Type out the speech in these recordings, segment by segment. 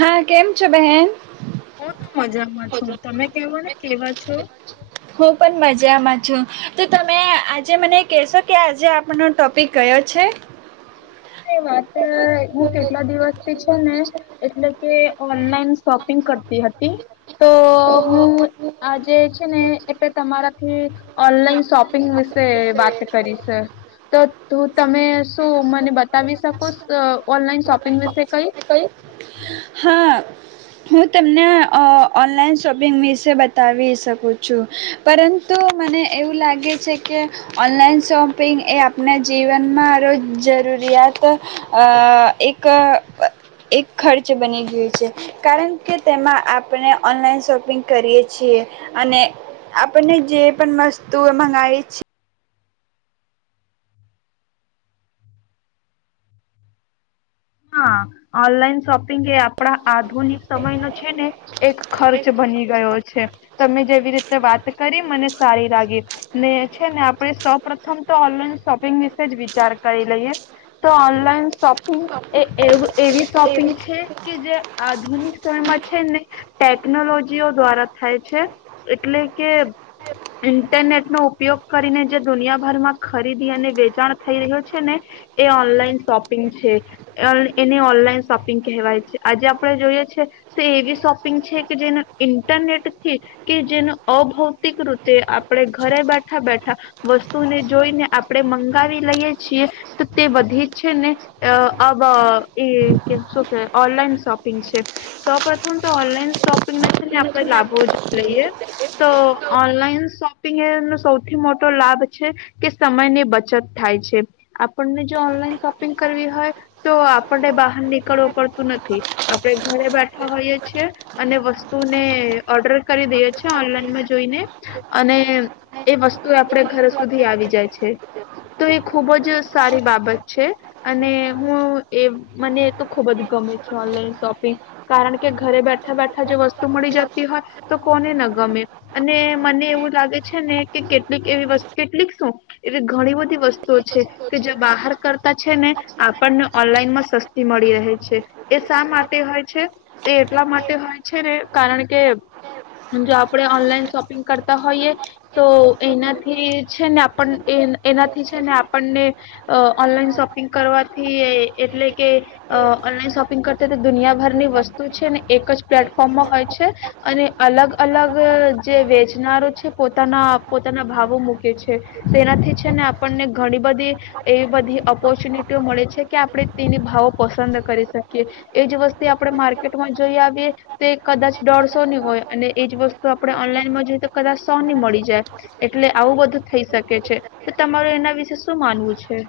હા કેમ છો બહેન. હું તો મજામાં છું તમે કેવા ને કેવા છો. હું પણ મજામાં છું તો તમે આજે મને કહેશો કે આજે આપનો ટોપિક કયો છે. એ વાત હું કેટલા દિવસથી છે. એટલે કે ઓનલાઈન શોપિંગ કરતી હતી તો હું આજે છે ને એટલે તમારાથી. ઓનલાઈન શોપિંગ વિશે વાત કરી છ, તો તું તમે શું મને બ બતાવી શકો ઓનલાઈન શોપિંગ વિશે કંઈ? હા હું તને ઓનલાઈન શોપિંગ વિશે બતાવી શકું છું, પરંતુ મને. એવું લાગે છે કે ઓનલાઈન શોપિંગ એ આપણા જીવનમાં ર જરૂરિયાત એક એક ખર્ચ બની ગયું છે, કારણ કે તેમાં આપણે ઓનલાઈન શોપિંગ કરીએ છીએ, અને આપણને જે પણ મસ્ત. તું એ મંગાવાઈ જ છે. હા, ઓનલાઈન શોપિંગ એ આપણા આધુનિક સમયનો છે ને એક ખર્ચ બની ગયો છે. તમે જેવી રીતે વાત કરી, મને સારી લાગી ને છે. ને આપણે સૌપથમ તો ઓનલાઈન શોપિંગ વિશે જ વિચાર કરી લઈએ તો. Online shopping. એ એવી શોપિંગ છે કે જે આધુનિક સમયમાં છે ને ટેકનોલોજીઓ દ્વારા થાય છે એટલે કે ઇન્ટરનેટ નો ઉપયોગ કરીને જે દુનિયાભરમાં ખરીદી અને વેચાણ થઈ રહ્યું છેને એ ઓનલાઈન શોપિંગ છે. એને ઓનલાઈન શોપિંગ કહેવાય છે. આજે આપણે જોઈએ છીએ તો એવી શોપિંગ છે કે જેનું ઇન્ટરનેટ થી કે જેનું અભૌતિક રીતે આપણે ઘરે બેઠા બેઠા વસ્તુને જોઈને આપણે મંગાવી લઈએ છીએ, તો તે વધી છે ને. અવ કે ઓનલાઈન શોપિંગ છે. સૌપથમ તો ઓનલાઈન શોપિંગને છે ને આપણે લાભો લઈએ તો ઓનલાઈન શોપિંગ એનો સૌથી મોટો લાભ છે કે સમયની બચત થાય છે. આપણને જો ઓનલાઈન શોપિંગ કરવી હોય. તો આપણને બહાર નીકળવું પડતું નથી, આપણે ઘરે બેઠા હોઈએ છેીએ અને વસ્તુને ઓર્ડર કરી દઈએ છીએ ઓનલાઈનમાં જોઈને, અને એ વસ્તુ આપણે ઘર સુધી આવી જાય છે, તો એ ખુબ જ સારી બાબત છે. અને. હું એ મને તો ખુબ જ ગમે છે ઓનલાઈન શોપિંગ, કારણ કે ઘરે બેઠા બેઠા જો વસ્તુ મળી જતી હોય તો કોને ન ગમે? અને મને એવું લાગે છે ને કે કેટલીક એવી, કેટલીક શું એવી ઘણી બધી વસ્તુ. કે જે બહાર કરતા છે ને. આપણને ઓનલાઈન માં સસ્તી મળે. છે. એ શા માટે હોય છે? એ એમના માટે હોય છે ને, કારણ કે જો આપણે ઓનલાઈન શોપિંગ કરતા હોઈએ તો એનાથી છે ને આપ એનાથી છે ને આપણને ઓનલાઈન શોપિંગ કરવા. એટલે કે ઓનલાઈન શોપિંગ કરતા તો દુનિયાભર ની વસ્તુ છે ને. એક જ પ્લેટફોર્મમાં હોય છે. અને અલગ- અલગ જે વેચનારો છે, પોતાના પોતાના ભાવો મૂકે છે, તેનાથી છે ને આપણને ઘણી બધી એવી બધી ઓપોર્ચ્યુનિટી. મળે છે કે, આપણે તેની ભાવો પસંદ કરી શકીએ એજ વસ્તુ આપણે માર્કેટમાં જોઈ આવીએ તો કદાચ દોઢસો ની હોય અને એજ વસ્તુ આપણે ઓનલાઈનમાં જોઈ તો કદાચ સો ની મળી જાય, એટલે આવું બધું થઈ શકે છે તો તમારું એના વિશે શું માનવું છે?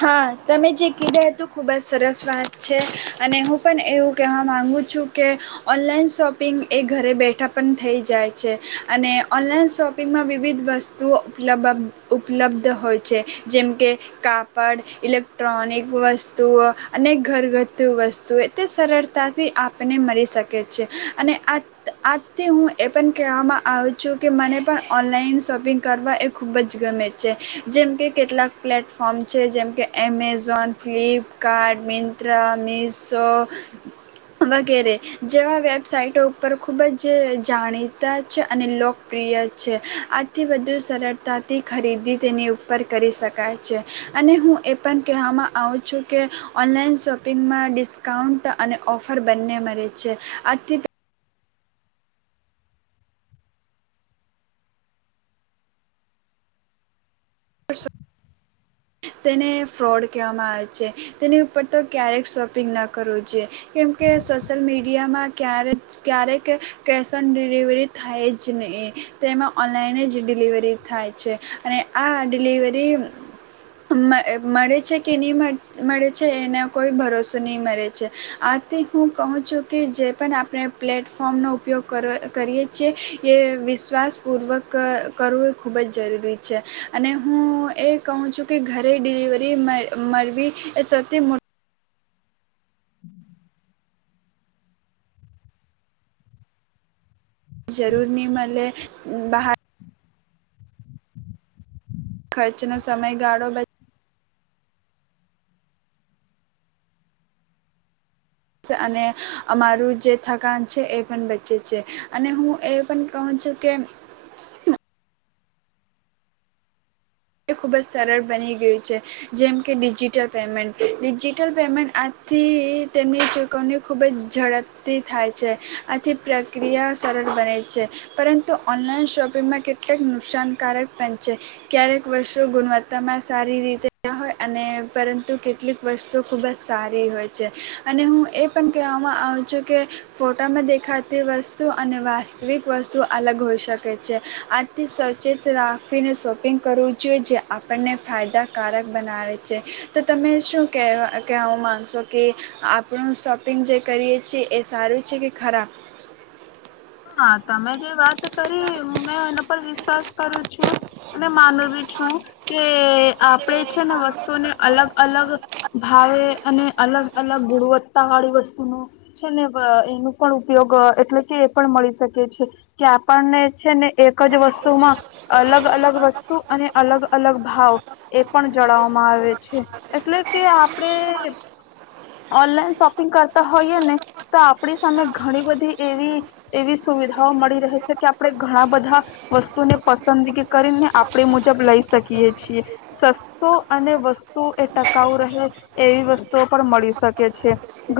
હા, તમે જે કીધા હતું ખૂબ જ સરસ વાત છે, અને હું પણ એવું કહેવા માગુ છું કે ઓનલાઈન શોપિંગ એ ઘરે બેઠા પણ થઈ જાય છે અને ઓનલાઈન શોપિંગમાં વિવિધ વસ્તુઓ ઉપલબબ ઉપલબ્ધ હોય છે, જેમ કે કાપ. પણ ઇલેક્ટ્રોનિક વસ્તુઓ અને ઘરગથ્થુ વસ્તુઓ એ તે સરળતાથી આપને મળી શકે છે, અને આજથી હું એ પણ કહેવામાં આવું છું કે મને પણ ઓનલાઈન શોપિંગ કરવા એ ખૂબ જ ગમે છે, જેમ કે કેટલાક પ્લેટફોર્મ. છે જેમકે એમેઝોન, ફ્લિપકાર્ટ, મિંત્રા, મીસો, વગેરે જેવા વેબસાઇટો ઉપર ખૂબ જ જાણીતા છે અને લોકપ્રિય છે. આથી વધુ સરળતાથી ખરીદી તેની ઉપર કરી શકાય છે. અને હું એ પણ કહેવામાં આવું છું કે ઓનલાઈન શોપિંગમાં ડિસ્કાઉન્ટ અને ઓફર બંને મળે છે, આજથી. તેને ફ્રોડ કહેવામાં આવે છે, તેની ઉપર તો ક્યારેક શોપિંગ ના કરવું જોઈએ, કેમકે સોશિયલ મીડિયામાં ક્યારે ક્યારેક કેશ ઓન ડિલિવરી થાય જ નહીં, તેમાં ઓનલાઈન જ ડિલિવરી થાય છે, અને આ ડિલિવરી. [unintelligible] મળે છે કે ની મળે છે એને કોઈ ભરોસો નહીં મળે છે, આથી હું કહું છું કે જે પણ આપણે પ્લેટફોર્મનો ઉપ ઉપયોગો કરીએ છીએ એ વિશ્વાસપૂર્વક ક કરવું એ ખૂબ જ જરૂરી છે અને હું એ કહું છું કે ઘરે ડીલીવરી મળ મલવી એ સૌથી મોટ જરૂર ની મલે બહાર ખર્ચનો સમય ગાળો બચ અને અમારું જે થકાન છે, એ પણ બચે છે અને હું એ પણ કહું છું કે ખૂબ જ સરળ બની ગયું છે, જેમ કે ડિજિટલ પેમેન્ટ ડિજિટલ પેમેન્ટ આથી તેમની ચૂકવણી ખૂબ જ ઝડપથી થાય છે, આથી પ્રક્રિયા સરળ બને છે પરંતુ ઓનલાઈન શોપિંગમાં કેટલાક નુકસાનકારક પણ છે, ક્યારેક વસુ ગુણવત્તામાં સારી રીતે હોય અને પરંતુ કેટલીક વસ્તુઓ ખૂબ જ સારી હોય છે અને હું એ પણ કહેવામાં આવું છું કે ફોટામાં દેખાતી વસ્તુ અને વાસ્તવિક વસ્તુ અલગ હોઈ શકે છે, આથી સચેત રાખવીને શોપિંગ કરવું જયોજ આપણને ફાયદાકારક બનાવે છે, તો તમે શું ક કહ કહેવા માગશો કે આપણું શોપિંગ જે કરીએ છીએ એ સારું છે કે ખરાબ? હા, તમે જે વાત કરી મેં એના પર વિશ્વાસ કરું છુ અને માનવી છું, કે આપડે છે ને વસ્તુને અલગ, અલગ ભાવે અને અલગ, અલગ ગુણવત્તાવાળી વસ્તુનો છેને અ એનું પણ ઉપયોગ એટલે કે પણ મળી શકે છે, કે આપણને છે ને એક જ વસ્તુમાં અલગ, અલગ વસ્તુ અને અલગ, અલગ ભાવ એ પણ જણાવવામાં આવે છે, એટલે કે આપણે ઓનલાઈન શોપિંગ કરતા હોઈય, ને તો આપણી સામે ઘણી બધી એવી એવી સુવિધાઓ મળી રહે છે, કે આપણે ઘણા બધા વસ્તુને પસંદગી કરીને આપણે એ મુજબ લઈ શકીએ છીએ. સસ્તો અને વસ્તુ એ ટકાઉ રહે એવી વસ્તુઓ પણ મળી શકે છે.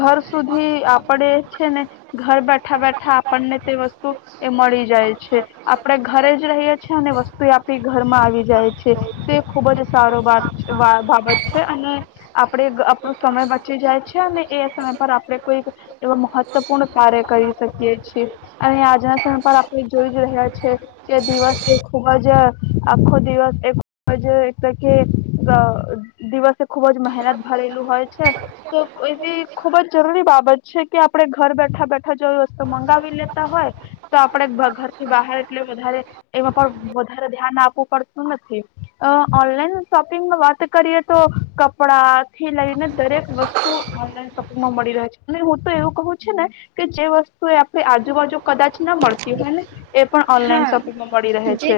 ઘર સુધી આપડે છે ને ઘર બેઠા બેઠા તે વસ્તુ એ મળી જાય છે, આપણે ઘરે જ રહીએ છેએ અને વસ્તુ આપી ઘરમાં આવી જાય છે, તે ખુબ જ સારો બાગ બાબત છે અને આપણે આપણો સમય બચી જાય છે અને સમય પર આપણે કોઈ એવ મહત્વપૂર્ણ કાર્ય કરી શકીએ છીએ. એ અને આજના સમય આપણે જોઈ જ રહ્યા છે કે દિવસ ખુબ જ આખો દિવસ એ ખુબજ એટલે કે દિવસે ખુબ જ મહેનત ભરેલું હોય છે તો એવી ખુબ જ જરૂરી બાબત છે, કે આપડે ઘર બેઠા, બેઠા જો વસ્તુ મંગા [unintelligible] હોય તો આપડે ઘરથી બહાર એટ વધારે એમાં પણ વધારે ધ્યાન આપવું પડતું નથી અ ઓનલાઈન શોપિંગ વાત કરીએ તો કપડા થી લઈને દરેક વસ્તુ ઓનલાન શોપિંગમાં મળી રહે છે, અને હું તો એવું ક છ ને કે જે વસ્તુ તે આજુબાજુ કદાચ ના મળતી હોય ને. એ પણ ઓનલાઈન હા શોપિંગમાં મળી રહે જે છે.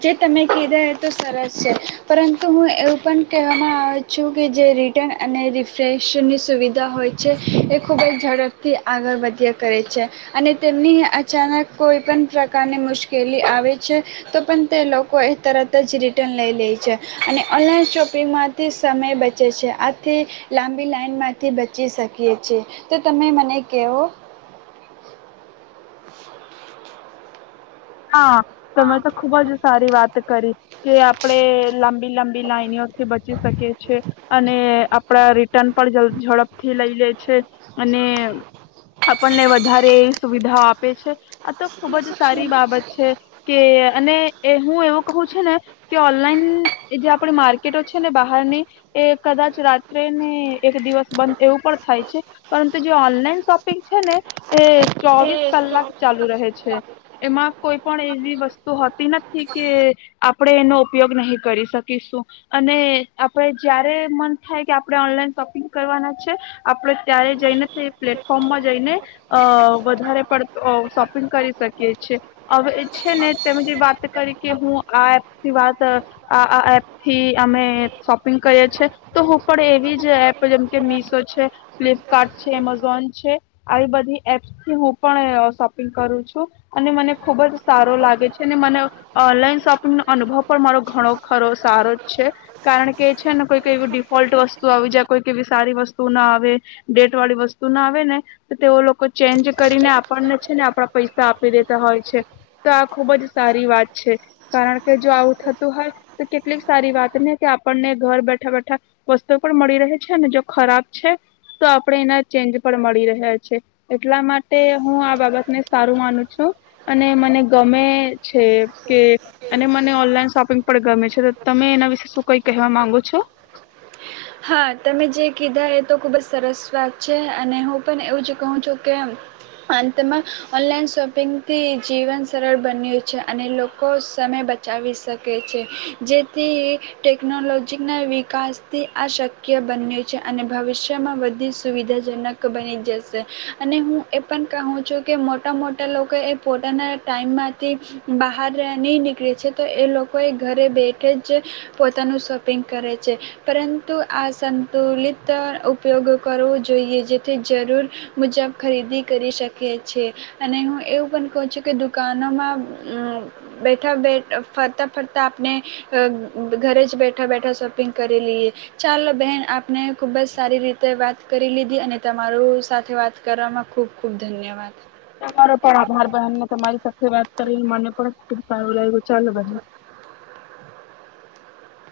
જે તમે કીધા એ તો સરસ છે, પરંતુ હું એવું પણ કહેવામાં આવે છું કે જે રિટર્ન અને રિફ્રેશની સુવિધા હોય છે એ ખૂબ જ ઝડપથી આગળ વધ્યા કરે છે અને તેમની અચાનક કોઈ પણ પ્રકારની મુશ્કેલી આવે છે, તો પણ તે લોકો એ તરત જ રિટર્ન લઈ લે છે અને ઓનલાઈન શોપિંગમાંથી સમય બચે છે આથી લાંબી લાઈનમાંથી બચી શકીએ છે, તો તમે મને કવો. [inaudible] હા તમે તો ખુબ જ સારી વાત કરી કે આપડે લાંબી લાંબી લાાઈનોઓથી બચી શકીએ છે, અને આપણા રિટર્ન પણ ઝડપથી લઈ લે છે અને આપણને વધારે સુવિધાઓ આપે છે. આ તો ખુબ જ સારી બાબત છે કે અને એ હું એવું કું છ ને કે ઓનલાઈન જે આ પણ માર્કેટો છે ને બહારની એ કદાચ રાત્રે ને એક દિવસ બંધ એવું પણ થાય છે, પરંતુ જે ઓનલાઈન શોપિંગ છે ને એ ચોવીસ કલાક ચાલુ રહે છે એમાં કોઈ પણ એવી વસ્તુ હોતી નથી કે આપણે એનો ઉપયોગ નહી કરી શકીશું, અને આપણે જારે મન થાય કે આપણે ઓનલાઈન શોપિંગ કરવાના છે આપણે ત્યારે જઈને તે પ્લેટફોર્મમાં જઈને અ વધારે પડતો અ શોપિંગ કરી શકીએ છીએ. હવે છે ને તેમ જે વાત કરી કે હું આ એપથી વાત આ એપથી અમે શોપિંગ કરીએ છ છેએ તો હું પણ એવી જ એપ જેમ કે મીશો છે, ફ્લિપકાર્ટ છે, એમેઝોન છે આવી બધી એપ્થી હું પણ શોપિંગ કરું છું, અને મને ખુબ જ સારો લાગે છે, ને મને ઓનલાઈન શોપિંગનોો અનુભવ પણ મારો ઘણો ખરો સારો જ છે કારણ કે છે ને કોઈકઈ એવી ડિફોલ્ટ વસ્તુ આવી જાય કોઈક એવી સારી વસ્તુ ના આવે ડેટ વાળી વસ્તુ ના આવે ને તો તેઓ લોકો ચેન્જ કરીને આપણને છે ને આપણા પૈસા આપી દેતા હોય. છે તો આ ખુબ જ સારી વાત છે, કારણ કે જો આવું થતું હોય તો કેટલીક સારી વાત ને કે આપણને ઘર બેઠા બેઠા વસ્તુ પણ મળી રહે છે ને જો ખરાબ છે, તો આપણે એના ચેન્જ પણ મળી રહ્યા છે, એટલા માટે હું આ બાબતને સારું માનું છું. અને મને ગમે છે. કે અને મને ઓનલાઈન શોપિંગ પણ ગમે છે, તો તમે એના વિશે શું કઈ કહેવા માંગો છો. હા તમે જે કીધા એ તો ખૂબ જ સરસ વાત છે અને હું પણ એવું જ કહું છું કે અંતમાં ઓનલાઈન શોપિંગથી જીવન સરળ બન્યું છે, અને લોકો સમય બચાવી શકે છે, જેથી ટેકનોલોજીના વિકાસથી. આ શક્ય બન્યું છે અને ભવિષ્યમાં બધી સુવિધાજનક બની જશે અને હું એ પણ કહું છું કે મોટા મોટા લોકો એ પોતાના ટાઈમમાંથી બહાર નહીં નીકળે છે તો એ લોકોએ ઘરે બેઠે જ પોતાનું શોપિંગ કરે છે, પરં. તો અ સંતુલિત ઉપયોગ કરવો જોઈએ જેથી જરૂર મુજબ ખરીદી કરી શકીએ છેએ અને હું એવું પણ કહું છું કે દુકાનોમાં બેઠા બેઠ ફરતાં ફરતાં આપણે ઘરે જ બેઠા બેઠા શોપિંગ કરી લઈએ. ચાલો બેહેન આપને ખુબજ સારી રીતે વાત, કરી લીધી અને તમારું સાથે વાત કરવામાં ખુબ, ખુબ ધન્યવાદ. તમારો પણ આભાર બહેન ને તમારી સાથે વાત, કરીને મને પણ ખુબ સારું લાગ્યું ચાલો બહે.